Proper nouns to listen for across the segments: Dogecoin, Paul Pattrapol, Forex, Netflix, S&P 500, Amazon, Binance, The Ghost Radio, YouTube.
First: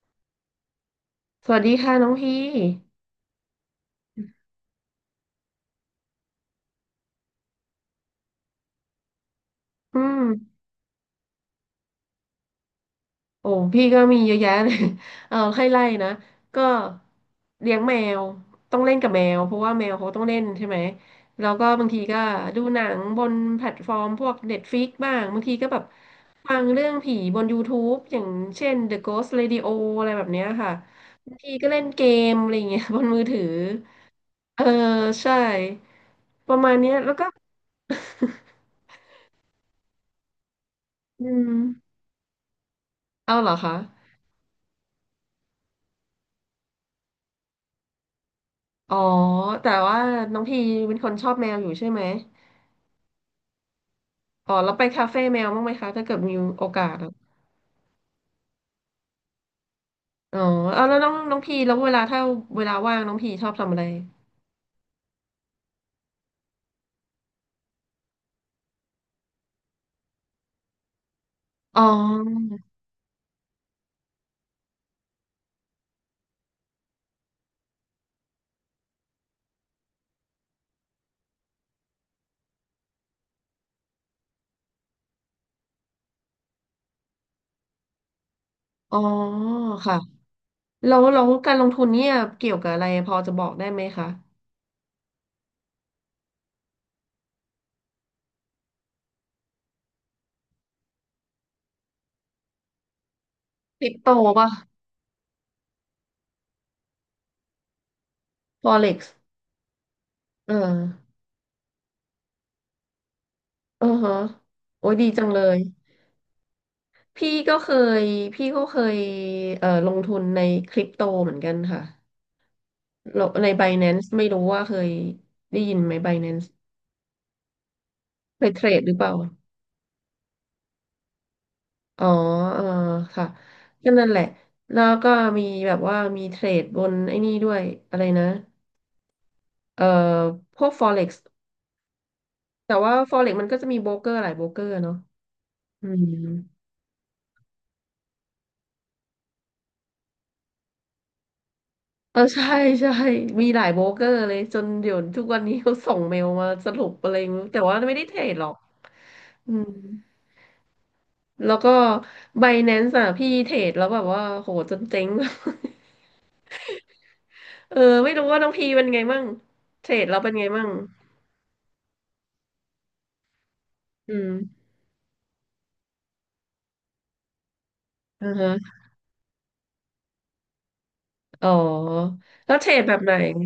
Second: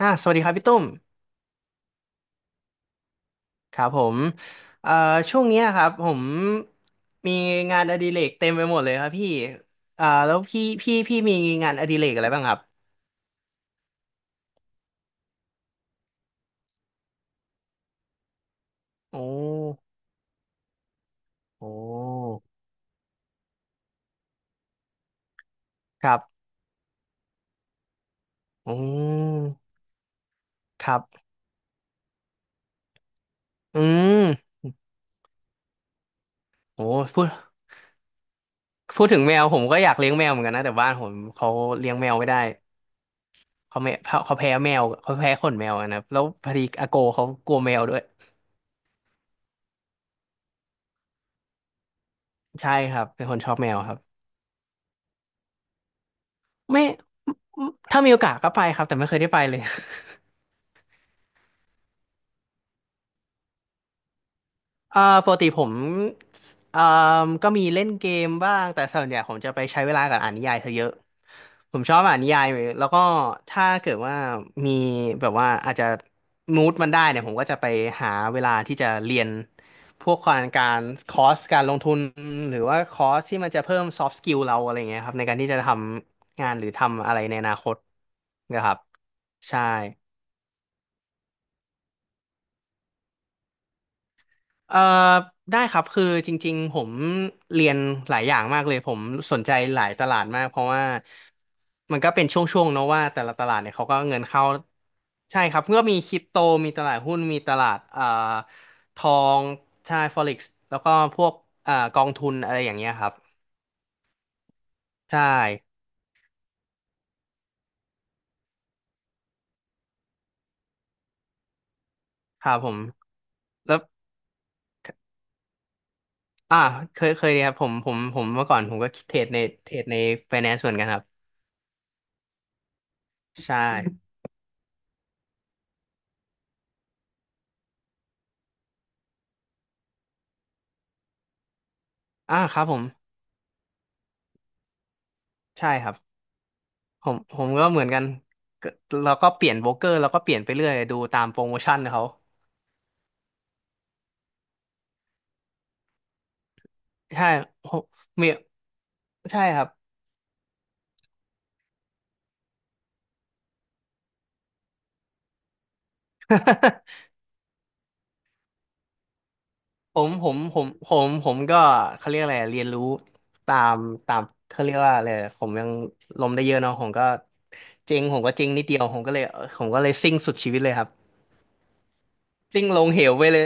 สวัสดีครับพี่ตุ้มสวัสดีค่ะน้องพี่ครับผมเอ่อช่วงเนี้ยครับผมมีงานอดิเรกเต็มไปหมดเลยครับพี่อืมแล้วพี่มีงานอดิเรกอะไรบ้างครับโอ้พี่ก็มีเยอะแยะเลย เออให้ไล่นะ ก็เลี้ยงแมว ต้องเล่นกับแมโอ้วเพราะว่าแมวเขาต้องเล่นใช่ไหม แล้วโอก็บางทีก็้ดูหนังบนแพลตฟอร์มพวก Netflix บ้าง บางทีก็แบบครับฟังเรื่องผีบน YouTube อย่างเช่อืน The Ghost Radio มอะไรแบบเนี้ยค่ะ ครับบางทีก็เล่นเกมอะไรอย่างเงี้ย บนมือถือ อืมเออใช่ประมาณโอ้เนี้ยแล้วพูก็ ดพูดถึงแมวผมก็อยากเลี้ยงแมวเหมือนกันนะแต่บ้านผม อืเขามเลี้ยงแมวไม่ได้เอาเหรอคะ เขาแม่เขาแพ้แมวเขาแพ้ขนแมวอะนะครับแล้วพอดีอาโกเขากลัวแมวด้วยอ๋อแต่ว่าน้องพีเป็นคนชอบแมวอยู่ใช่ไหมใช่ครับเป็นคนชอบแมวครับ อ๋อแล้วไปคาเฟ่แมวบ้างไหมคะถ้าเกิดมีโอไม่กาสอะถ้ามีโอกาสก็ไปครับแต่ไม่เคยได้ไปเลย อ๋อเอาแล้วน้องน้องพีแล้วเวลาถ้าเวลาว่างน้องพีชอบทำอะไร อ่าปกติผมอ่าก็มีเล่นเกมบ้างแต่ส่วนใหญ่ผมจะไปใช้เวลากับอ่านนิยายซะเยอะผอ๋อมชอบอ่านนิยายแล้วก็ถ้าเกิดว่ามีแบบว่าอาจจะมูดมันได้เนี่ยผมก็จะไปหาเวลาที่จะเรียนพวกการคอร์สการลงทุนหรือว่าคอร์สที่มันจะเพิ่ม soft skill เราอะไรเงี้ยครับในการที่จะทำงานหรือทำอะไรในอนาคตนะครับอ๋อใช่ ค่ะแล้วแล้วการลงทุนเนี่ยเกี่ยวกับอะไรพอจะบอกได้ไหมคะเอ่อได้ครับคือจริงๆผมเรียนหลายอย่างมากเลยผมสนใจหลายตลาดมากเพราะว่ามันก็เป็นช่วงๆเนอะว่าแต่ละตลาดเนี่ยคเขาริปก็โตเงินเข้าป่ะ ใช่ครับก็มีคริปโตมีตลาดหุ้นมีตลาดทอ Forex งใช่ Forex เออแล้วก็พวกกองทุนอะไรอย่างเงี้ยครับเออฮะโอ้ยดีใช่จังเลยพี่ก็เคยพี่ก็เคยลงทุนในคริปโตเหมือนกันค่ะ ครับผมเราใน แล้ว Binance ไม่รู้ว่าเคยได้ยินไหม Binance อ่าเคยครับผมเคเมื่อยก่อเทนรผมดหก็รือเปล่าเทรดในเทรดใน finance เหมือนกันครับอ๋อเออค่ะใช่ก็นั่นแหละแล้วก็มีแบบว่ามีเทรดบนไอ้นี่ด้วยอะไรนะเอ่อพวก Forex อ่าครับแต่ผมว่า Forex มันก็จะมีโบรกเกอร์หลายโบรกเกอร์เนาะใช่คอืรับ มผมก็เหมือนกันก็เราก็เปลี่ยนโบรกเกอร์แล้วก็เปลี่ยนไปเรื่อยดูตามโปรโมชั่นเขาเออ ใช่ใช่มีหลายโบรกเกอร์เลยจนเดี๋ยวทุกวันนี้เขาส่งเมลมาสรุปอะไรใช่ไม่รู้แต่ผว่ามไม่ได้เทรมีดหรอกใช่อืครัมบ แล้วก็ Binance อ่ะพี่เทรดแล้วแบบว่าโหจนเจ๊ง เออไม่รู้ว่าน้องพีเป็นไงมั่งเทร ผดมเราผเป็นมไงผมั่มงผมผมก็เขาเรียกอะไรอะเรียนรู้ตามตาอืมมเขาเรียกว่าอะไรอะผมยังล้มได้เยอะเนาะผมก็เจ๊งผมอืก็อเจ๊ฮะงนิดเดียวผมก็เลยเออผมก็เลยซิ่งสุดชีวิตเลยครับอ๋อแล้วซิ่เทงรลดงแบบเหไหนวไปเลย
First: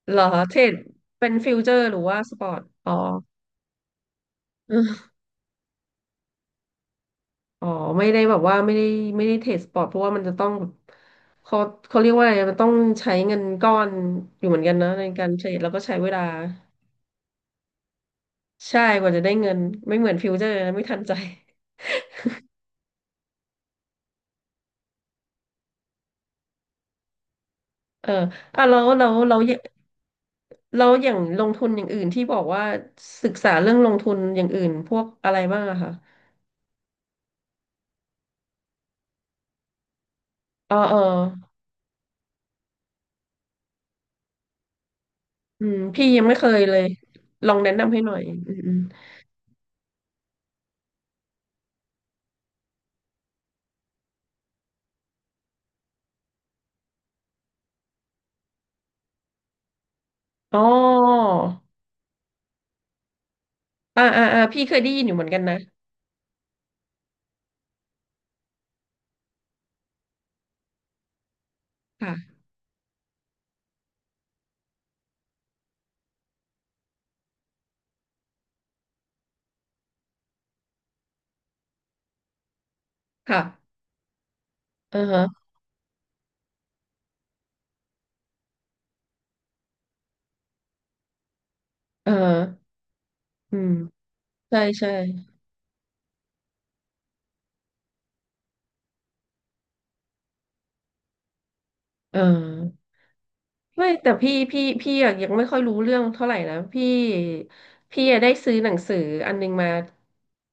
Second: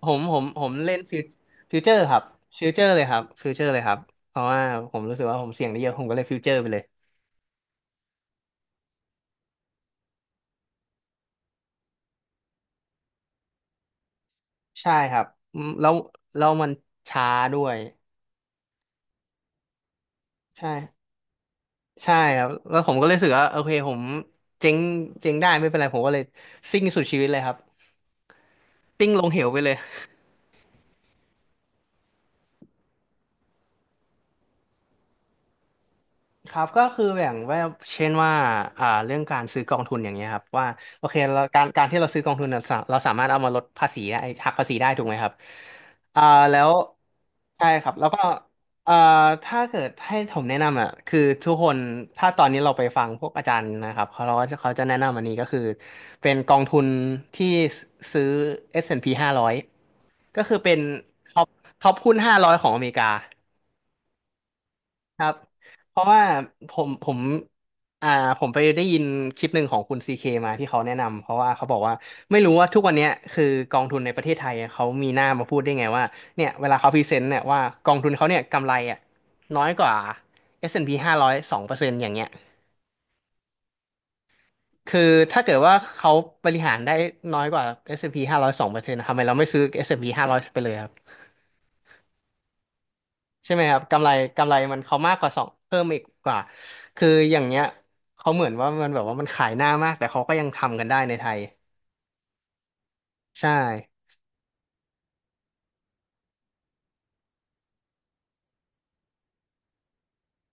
ผเหรมอผมเทรผมดเล่นฟิวเป็นฟิวเจอฟิวร์เจอหรือร์คว่ารับสปอร์ตฟิวเจออ๋ร์อเลยครับฟิวเจอร์เลยครับเพราะว่าอือผมรู้สึกว่าผมเสี่ยงได้เยอะผมก็เลยฟิวเจอร์ไปเลย อ๋อไม่ได้แบบว่าไม่ได้ไม่ได้เทรดสปอร์ตเพราะว่ามันจะต้องเขาเขาเรียกว่าอะไรมันต้องใช้เงินก้อนอยู่เหมือนกันนะใช่ในครักาบรเทรดอืแล้มวก็แล้ใช้วเวลาแล้วมันช้าด้วยใช่กว่าจะได้เงินไม่เหมือนฟิวเจอร์ใช่นะไม่ทันใจใช่ครับแล้วผมก็เลยรู้สึกว่าโอเคผมเจ๊งเจ๊งได้ไม่เป็นไรผมก็เลยซิ่งสุดชีวิตเลยครับเอออ่ะแล้วแล้ซิ่วงลงแล้เหว วไปเลย แล้วอย่างลงทุนอย่างอื่นที่บอกว่าศึกษาเรื่องลงทุนอย่างอื่นพวกอะไรบ้างอะคะครับก็คือแบ่งว่าเช่นว่าเรื่องการซื้อกองทุนอย่างเงี้ยครับว่าเออเออโอเคเราการที่เราซื้อกองทุนเน่ะเราสามารถเอามาลดภาษีได้หักภาษีได้ถูกไหมครับอืมพี่ยัอ่างไม่เคยแล้วเลยลองใช่แนะครันำบให้แล้หวน่อยก็อืมอมเอ่อถ้าเกิดให้ผมแนะนำอ่ะคือทุกคนถ้าตอนนี้เราไปฟังพวกอาจารย์นะครับเขาเราก็จะเขาจะแนะนำอันนี้ก็คือเป็นกองทุนที่ซื้อ S&P 500ก็คืออ๋อเป็นท็อปท็อปหุ้นห้าร้อยของอเมริกา อ่าอ่าอ่าพี่เคยได้ยินอยู่คเหมือรันบ กันนะเพราะว่าผมอ่าผมไปได้ยินคลิปหนึ่งของคุณซีเคมาที่เขาแนะนำ เพราะว่าเขาบอกว่าค่ะไม่รู้ว่าทุกวันเนี้ยคือกองทุนในประเทศไทยเขามีหน้ามาพูดได้ไงว่าเนี่ยเวลาเขาพรีเซนต์เนี่ยว่ากองทุนเขาเนี่ยกำไรอ่ะน้อยกว่า S&P 500 2%อนด์พีห้าร้อยสองเปอร์เซ็นต์อย่างเงี้ยค่ะเออคือถ้าฮะเกิดว่าเขาบริหารได้น้อยกว่า S&P 500 2%ทำไมเราไม่ซื้อ S&P 500ไปเลย เออใช่อืไหมมครับกำไรใช่มันใช่เขามากกว่าสองเพิ่มอีกกว่าคืออย่างเนี้ยเขาเหมือนว่ามันแบบว่ามันขายหน้ามากแต่เขาก็ยังทำกันได้ในไทยเออ ใช่ไม่แต่พี่พี่พี่อะยังไม่ค่อยรู้เรื่องเท่าไหร่นะพี่พี่อะได้ซื้อหนังสืออันนึงมา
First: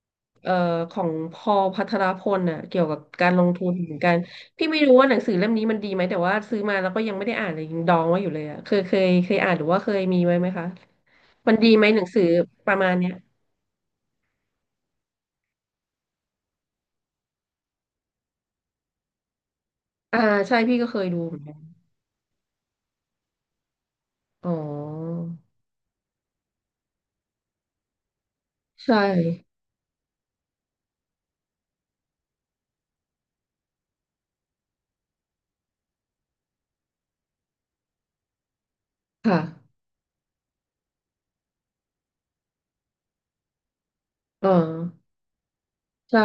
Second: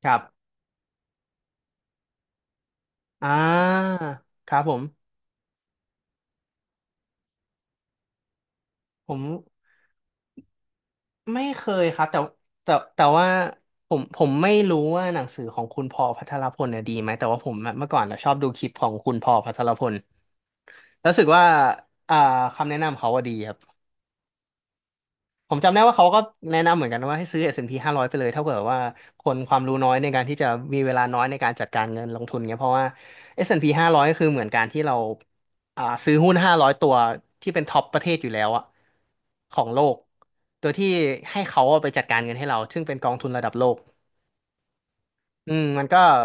ครัเอ่บอของพอลพัทรพลน่ะเกี่ยวกับกาอ่ารลงทุนเหมือนกันครับพี่ผไม่รู้ว่าหมนังสือเล่มนี้มันดีไหมแต่ว่าซื้อมาแล้วก็ยังไม่ได้อ่านเลยยังดองไว้อยู่เลยอ่ะเคยเคยผมเคยอ่านหรือว่าเคยมีไว้ไหมคะไม่มันเคดีไหยมหคนัรังบสืแต่อปแต่ระมาณแต่เนี้ยว่าผมไม่รู้ว่าหนังสือของคุณพอลพัทรพลเนี่ยดีไหมแต่ว่าผมอะเมื่อก่อนอะชอบดูคลิปของคุณพอลพัทรพลอ่าใช่พี่ก็เคยรู้ดูสึกเหมือนว่ากันอ่าคำแนะนำเขาว่าดีครับ อ๋อผมจำได้ว่าเขาก็แนะนำเหมือนกันว่าให้ซื้อ S&P 500ไปเลยถ้าเผื่อว่าใช่คนความรู้น้อยในการที่จะมีเวลาน้อยในการจัดการเงินลงทุนเงี้ยเพราะว่า S&P 500คือเหมือนการที่เราซื้อหุ้น500ตัวที่เป็นท็อปประเทศอยู่แล้วอะค่ะของโลกโดยที่ให้เขาเอาไปจัดการเงินให้เราซึ่งเป็นกองทุนระดับโลกเอออืมมันก็ใช่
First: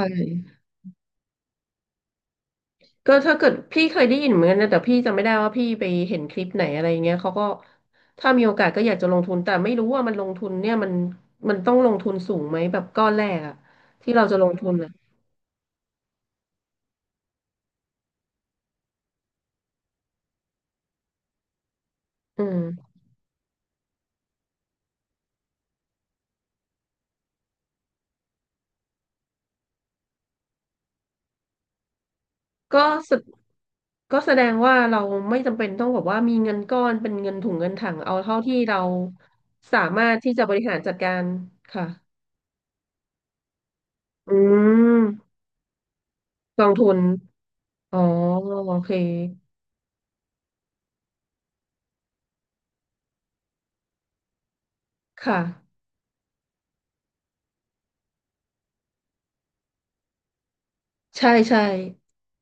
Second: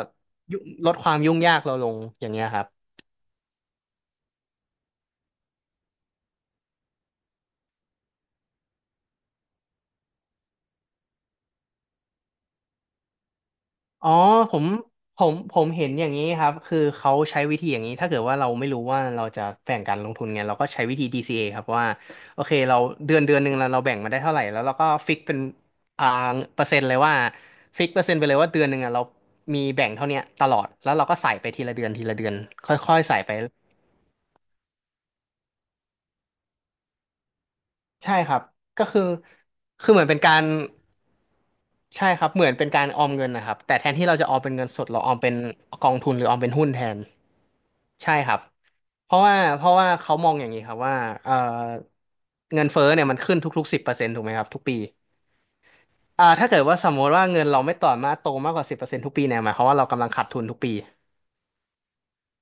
ยุลดความยุ่งยากเราลงอย่างเงี้ยครับ ก็ถ้าเกิดพี่เคยได้ยินเหมือนกันนะแต่พี่จำไม่ได้ว่าพี่ไปเห็นคลิปไหนอะไรเงี้ยเขาก็ถ้ามีโอกาสก็อยากจะลงทุนแต่ไม่รู้ว่ามันลงทุนเนี่ยมันมันต้องลงทุนสูงไหมแบบก้อนแรกอะอ๋อที่เราจะลงผมทุนอะผมเห็นอย่างนี้ครับคือเขาใช้วิธีอย่างนี้ถ้าเกิดว่าเราไม่รู้ว่าเราจะแบ่งการลงทุนไงเราก็ใช้วิธีDCA ครับว่าโออืเคเรามเดือนหนึ่งเราแบ่งมาได้เท่าไหร่แล้วเราก็ฟิกเป็นอ่าเปอร์เซ็นต์เลยว่าฟิกเปอร์เซ็นต์ไปเลยว่าเดือนหนึ่งอ่ะเรามีแบ่งเท่าเนี้ยตลอดแล้วเราก็ใส่ไปทีละเดือนทีละเดือนคก็่อยๆสใส่ดไปก็แสดงว่าเราไม่จำเป็นต้องแบบว่ามีเงินก้อนเป็นเงินถุงเงินถังใช่เอาคเท่ารับที่เราก็คือสาคือเหมามือนรถเป็นกาที่จะรบริหารจัดการใช่ค่ะครับเหมือนเป็นการออมเงินนะครับแต่แทนที่เราจะอืออมเป็นเงินสดมเราออมเป็นกองทุนหรือออมเป็นกอหุ้นงแททุนนอ๋อใช่ครับ โอเคเพราะว่าเขามองอย่างนี้ครับว่าเอ่อเงินเฟ้อเนี่ยมันขึ้นทุกๆสิบเปอร์เซ็นต์ถูกไหมครับทุกปีค่ะ อ่าถ้าเกิดว่าสมมติว่าเงินเราไม่ต่อมาโตมากกว่าสิบเปอร์เซ็นต์ทุกปีเนี่ยหมายความว่าเรากำลังขาดทุนทุกปีใช่ใช่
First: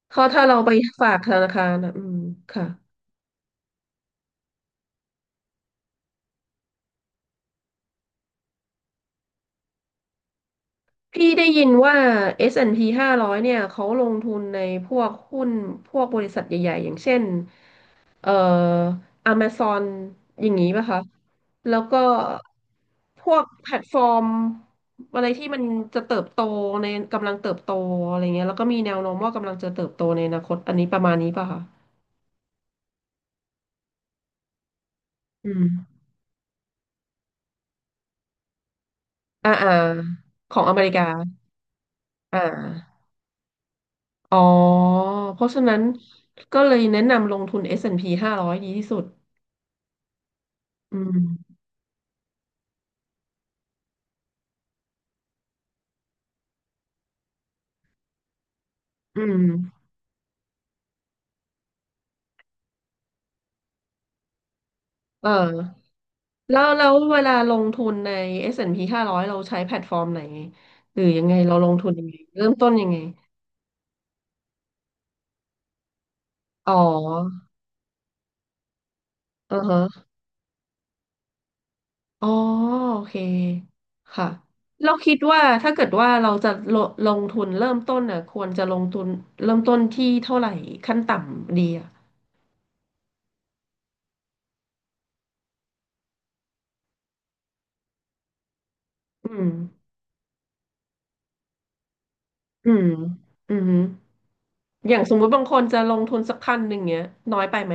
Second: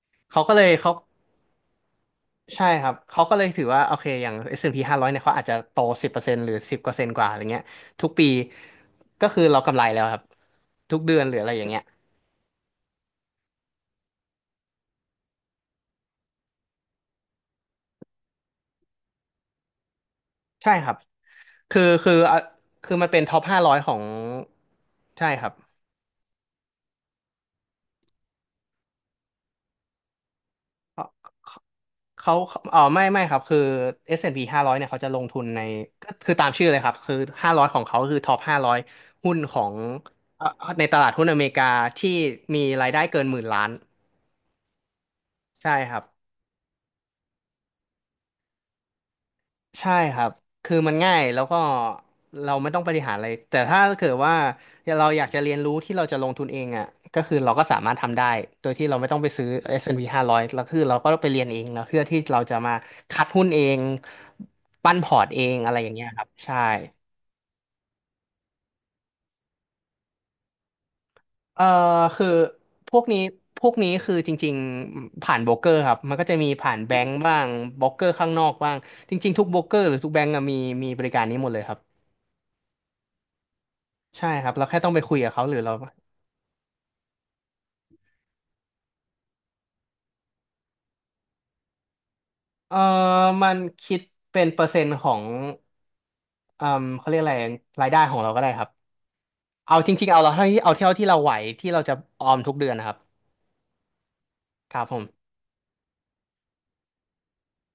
เพราะเขาถ้าก็เราเลไปยเขาฝากธนาคารนะอืมค่ะใช่ครับเขาก็เลยถือว่าโอเคอย่าง S&P 500เนี่ยเขาอาจจะโตสิบเปอร์เซ็นต์หรือสิบกว่าเปอร์เซนต์กว่าอะไรเงี้ยทุกปีก็คือเรากำไรแล้วครับทุกเดือนพี่หรือได้อะไรอยิย่านงเงี้ยว่า S&P 500เนี่ยเขาลงทุนในพวกหุ้นพวกบริษัทใหญ่ๆอย่างเช่นเอ่อ Amazon อย่างนี้ใช่ป่ะครับคะ แล้คืวอก็คืออ่ะคือมันเป็นพท็วอปกห้าแพร้อลยตขอฟองร์มอะไรใช่คที่รับ มันจะเติบโตในกำลังเติบโตอะไรเงี้ยแล้วก็มีแนวโน้มว่ากำลังจะเติบโตในอนาคตอันนี้ประมาณนี้ป่ะคะ เขาเออไม่ครับคือ S&P 500เนี่ยเขาจะลงทุนอืในม ก็คือตามชื่อเลยครับคือ500ของเขาคือท็อป500หุ้นอ่าขออ่างเอ่อของอเมในริตกา ลาดหุ้นอเมริกาที่อ่า มีรายได้เกินหมื่นล้านอ๋อเพราะฉะใช่นั้นครับ ก็เลยแนะนำลงทุน s สแอนดพีห้าร้อยดีที่สุดใช่ครับคือมัอืนง่ายแล้วมก็เราไม่ต้องบริหารอะไรแต่ถ้าเกิดว่าเราอยากจะเรียนรู้ที่เราจะลงทุนเองอ่ะก็คือเราก็สามารถทำได้โดยที่เราไม่ต้ออืงไปมซื้อ S&P 500แอนด์พีห้าร้อยแล้วคือเราก็ไปเรียนเองแล้วเพื่อที่เราจะมาคัดหุ้นเองปั้นพอร์เอตเองอะไรอย่าองเงี้ยครับใช่แล้วแล้วเวลาลงทุนในเอสแอนด์พีห้าร้0 0เราใช้แพลตฟอร์มไหนหรือยังไงเราเอ่อลงทุนยังไงคือเริ่มต้นยังพไงวกนี้พวกนี้คือจริงๆผ่านโบรกเกอร์ครับมันก็จะมีอ๋อผ่านแบงก์บ้างโบรกเกอร์ข้างนอกบ้างจริงๆทุกอืโบรอกเกอร์หรือฮะทุกแบงก์อะมีบริการนี้หมดเลยครับอ๋อโอเคใช่ค่ะครับเราแค่ต้อเรางไปคุคิดยกับว่าเขาหรือถ้าเรา เกิดว่าเราจะลลงทุนเริ่มต้นน่ะควรจะลงทุนเริ่มต้นที่เท่าไหร่ขั้นต่ำดีอ่ะเออมันคิดเป็นเปอร์เซ็นต์ของเออเขาเรียกอะไรรายได้ของเราก็ได้ครับอืมเอาจริงๆเอาเราเท่าที่เอาเท่าที่เราไหวที่เราจะออมทุกเดือือนนะมครับอืม ครับอผย่างมสมมุติบางคนจะลงทุนสัก1,000เงี้ยน้อยไปไหม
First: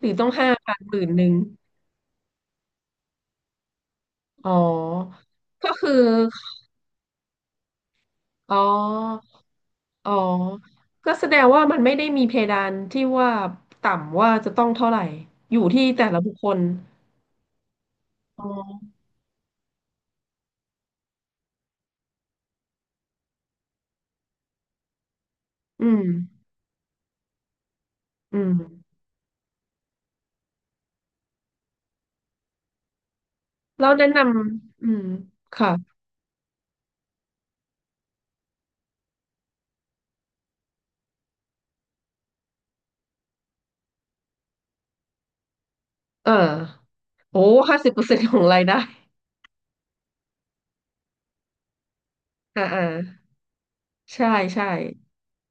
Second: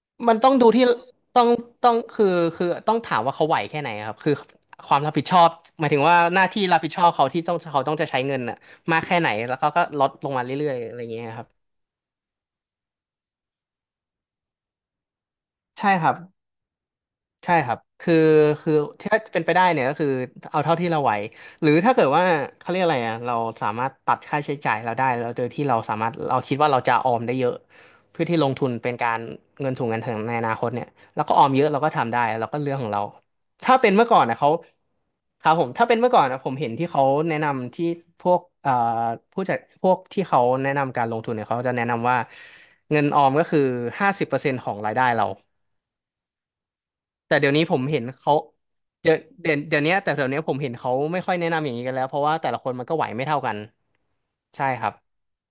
หรือต้องมันห้าต้องดูพันที่10,000ต้องต้องคือคือต้องถามว่าเขาไหวแค่ไหนครับคืออ๋อความรับผิดชอบก็หมาคืยอถึงว่าหน้าที่รับผิดชอบเขาที่ต้องเขาต้องจะใช้เงินอ๋อน่ะมากแค่ไหนแล้วเขาก็ลอ๋ดอลงมาเรื่อยๆอะไรอย่าก็งเงี้แสยดคงรับว่ามันไม่ได้มีเพดานที่ว่าต่ำว่าจะต้องเท่าไหร่อยู่ที่ใช่คแต่รับ ละบุคคลใช่ครับคืออ๋อคือถ้าเป็นไปได้เนี่ยก็คือเอาเท่าที่เราไหวหรือถ้าเกิดว่าเขาเรียกอะไรอ่ะเราสามารถตัดค่าใช้จ่ายเราได้แล้วโดยที่เราอืสามมารถเราคิดว่าเราจะออมได้เยอะเพื่ออืที่ลมงทุนเป็นการเงินถุงเงินถังในอนาคตเนี่ยแล้วก็ออมเยอะเราก็ทำได้เราก็เรื่องของเราถ้าแล้เป็วนแนะเมื่อก่นอนนะเขาำอืมครับผค่ะมถ้าเป็นเมื่อก่อนนะผมเห็นที่เขาแนะนำที่พวกผู้จัดพวกที่เขาแนะนำการลงทุนเนี่ยเขาจะแนะนำว่าเงินออมก็คือห้าสิบเปอร์เซ็นต์ของรายได้เรา เออแต่โอ้เดี๋ยวนี้ผห้ามสิบเปเห็อนร์เซ็นต์ขเขาองรายได้เดี๋ยวนี้แต่เดี๋ยวนี้ผมเห็นเขาไม่ค่อยแนะนำอย่างนี้กันแล้วเพราะว่าแต่ละอ่าคนอ่ามันก็ไหวไม่เท่ากันใช่ใช่ใช่ครับ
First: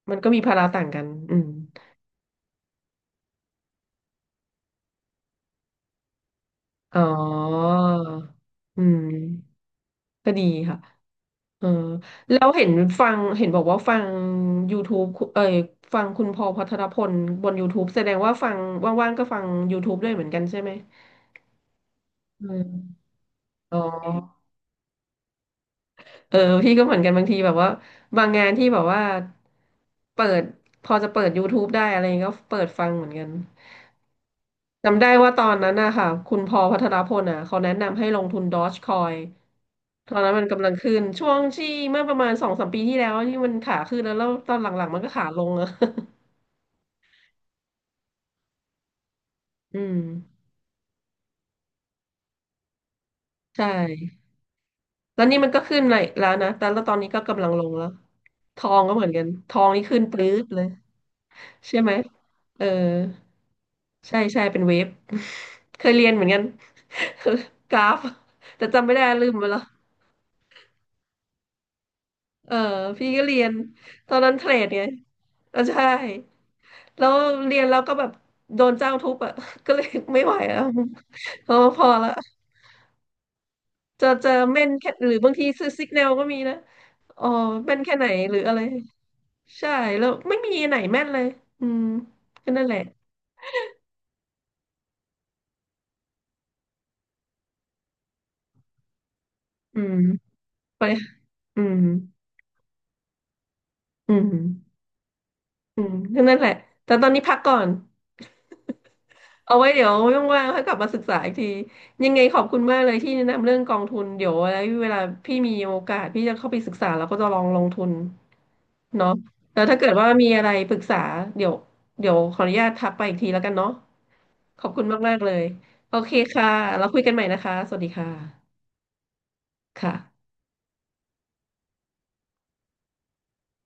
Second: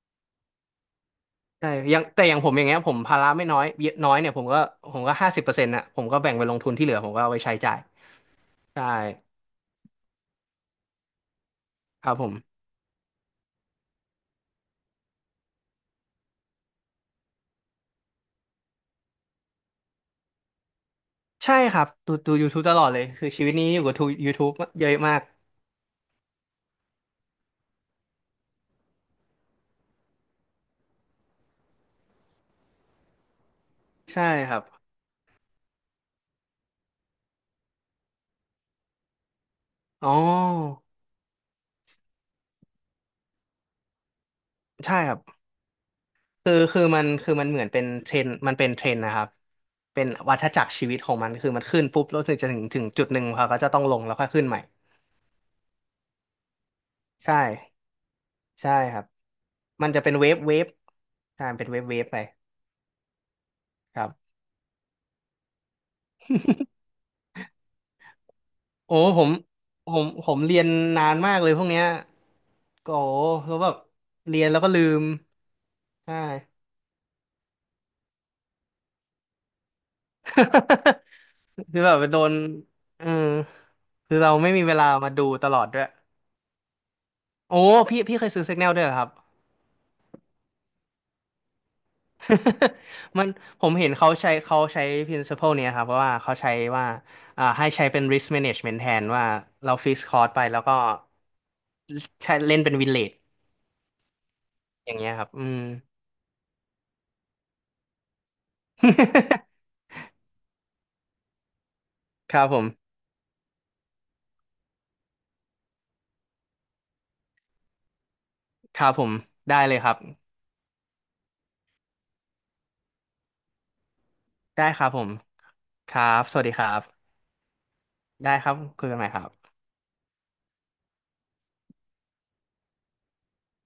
มันก็มีภาระต่างกันอืมใช่อยังแต่อย่างผมอย่างเงี้ยผมภาระไม่น้อยเยอะน้อยเนี่ยผมก็ห้าสิบเปอร์เซ็นต์ะผมก็แบ่งไปลงทุนที่เหลือ๋ออผมก็เอาไปใช้จ่ายอืใช่ม ก็ดีค่ะเออครับผแล้วมเห็นฟังเห็นบอกว่าฟัง YouTube คุเอ่ยฟังคุณพอลพัทรพลบน YouTube แสดงว่าฟังว่างๆก็ฟัง YouTube ด้วยเหมือนกันใช่ไหมใช่ครับดู อื YouTube ตลอดเลยมคือชีวิตนี้อ๋ออยู่กับทู YouTube เยอะมากเออพี่ก็เหมือนกันบางทีแบบว่าบางงานที่แบบว่าเปิดพอจะเปิด YouTube ได้อะไรก็เปิดฟังเหมือนกันใช่ครับจำได้ว่าตอนนั้นนะคะคุณพอลพัทรพลอ่ะเขาแนะนำให้ลงทุน Dogecoin อ๋ตออนนั้นมันกำลังขึ้นช่วงที่เมื่อประมาณสองสามปีที่แล้วที่มันขาขึ้นแล้วตอนหลังๆใช่มันก็ครับ ขาลงอะ คือมันคือมันเหมือนเป็นเทรนด์มันเป็นเทรนด์นะครับ อืมเป็นวัฏจักรชีวิตของมันคือมันขึ้นปุ๊บแล้วถึงจะถึงจุดหนึ่งเขาก็ใช่จะต้องลงแล้วค่อยขึ้นใหม่ ตอนนี้มันก็ขึ้นเลยแล้วนะแต่แล้วตอนนี้ก็ใช่ กำลังลงแล้วทอใช่งก็คเหรัมืบ อนกันทองนี่มันขึ้จะนเป็ปนเวรื๊ฟดเวเลยฟใช่มันเป็นใช่เวฟไหมเวฟไปเออครัใช่บ ใช่เป็นเวฟ เคยเรียนเหมือนกัน กราฟแต่จำไม่โอ้ได้ผลืมมไปแล้วผมเรียนนานมากเลยพวกเนี้ยเออก็พี่โอ้ก็เรียนแล้วแบบตอนนั้นเรีเทยนรแล้วดก็ลืไงมเออใช่ ใช่ แล้วเรียนแล้วก็แบบโดนเจ้าทุบอ่ะ ก็เลยไม่ไหวแล้ว พอ พคืออแบบละโดนเออจะคือจะเราไม่มีเม่นเวลาแค่หมารือดูบางทีตลอดซื้อด้วซิย กแนลก็มีนะอ๋อโอ้เม่นแค่พี่ไหนพี่เคยหรือซื้อ อะไร Signal ด้วยเหรอครับ ใช่แล้วไม่มีไหนแม่นเลยอืมก็นั่นแหละมันผมเห็นเขาใช้ principle เนี้ยครับเพราะว่าเขาใช้ว่าอ่าให้ใช้เป็น risk management แทนว่าเราอืฟิมกคอร์สไปแล้วก็ไปอืมใช้เล่นเป็นวินเลดอืมอย่างเงี้ยครับอืม อืมก็นั่นแหละแต่ตอนนี้พักก่อน เอาไว้ เดี๋ยวว่างๆค่อยกลับมาศึกษาอีกทียังไงคขอรับบผคุณมากเลมยที่แนะนำเรื่องกองทุนเดี๋ยวอะไรเวลาพี่มีโอกาสพี่จะเข้าไปศึกษาแล้วก็จะลองลงทุนครับผเนาะมได้แล้วเลถ้ายคเกิดรับว่ามีอะไรปรึกษาเดี๋ยวเดี๋ยวขออนุญาตทักไปอีกทีแล้วกันเนาะขได้อบคคุณรับผมมากๆเลยคโอรัเคบสวัค่ะสดีครัเราคุยบกันใหม่นะคะสวัสดีค่ได้ครับะคุยกันใหม่ครับค่ะ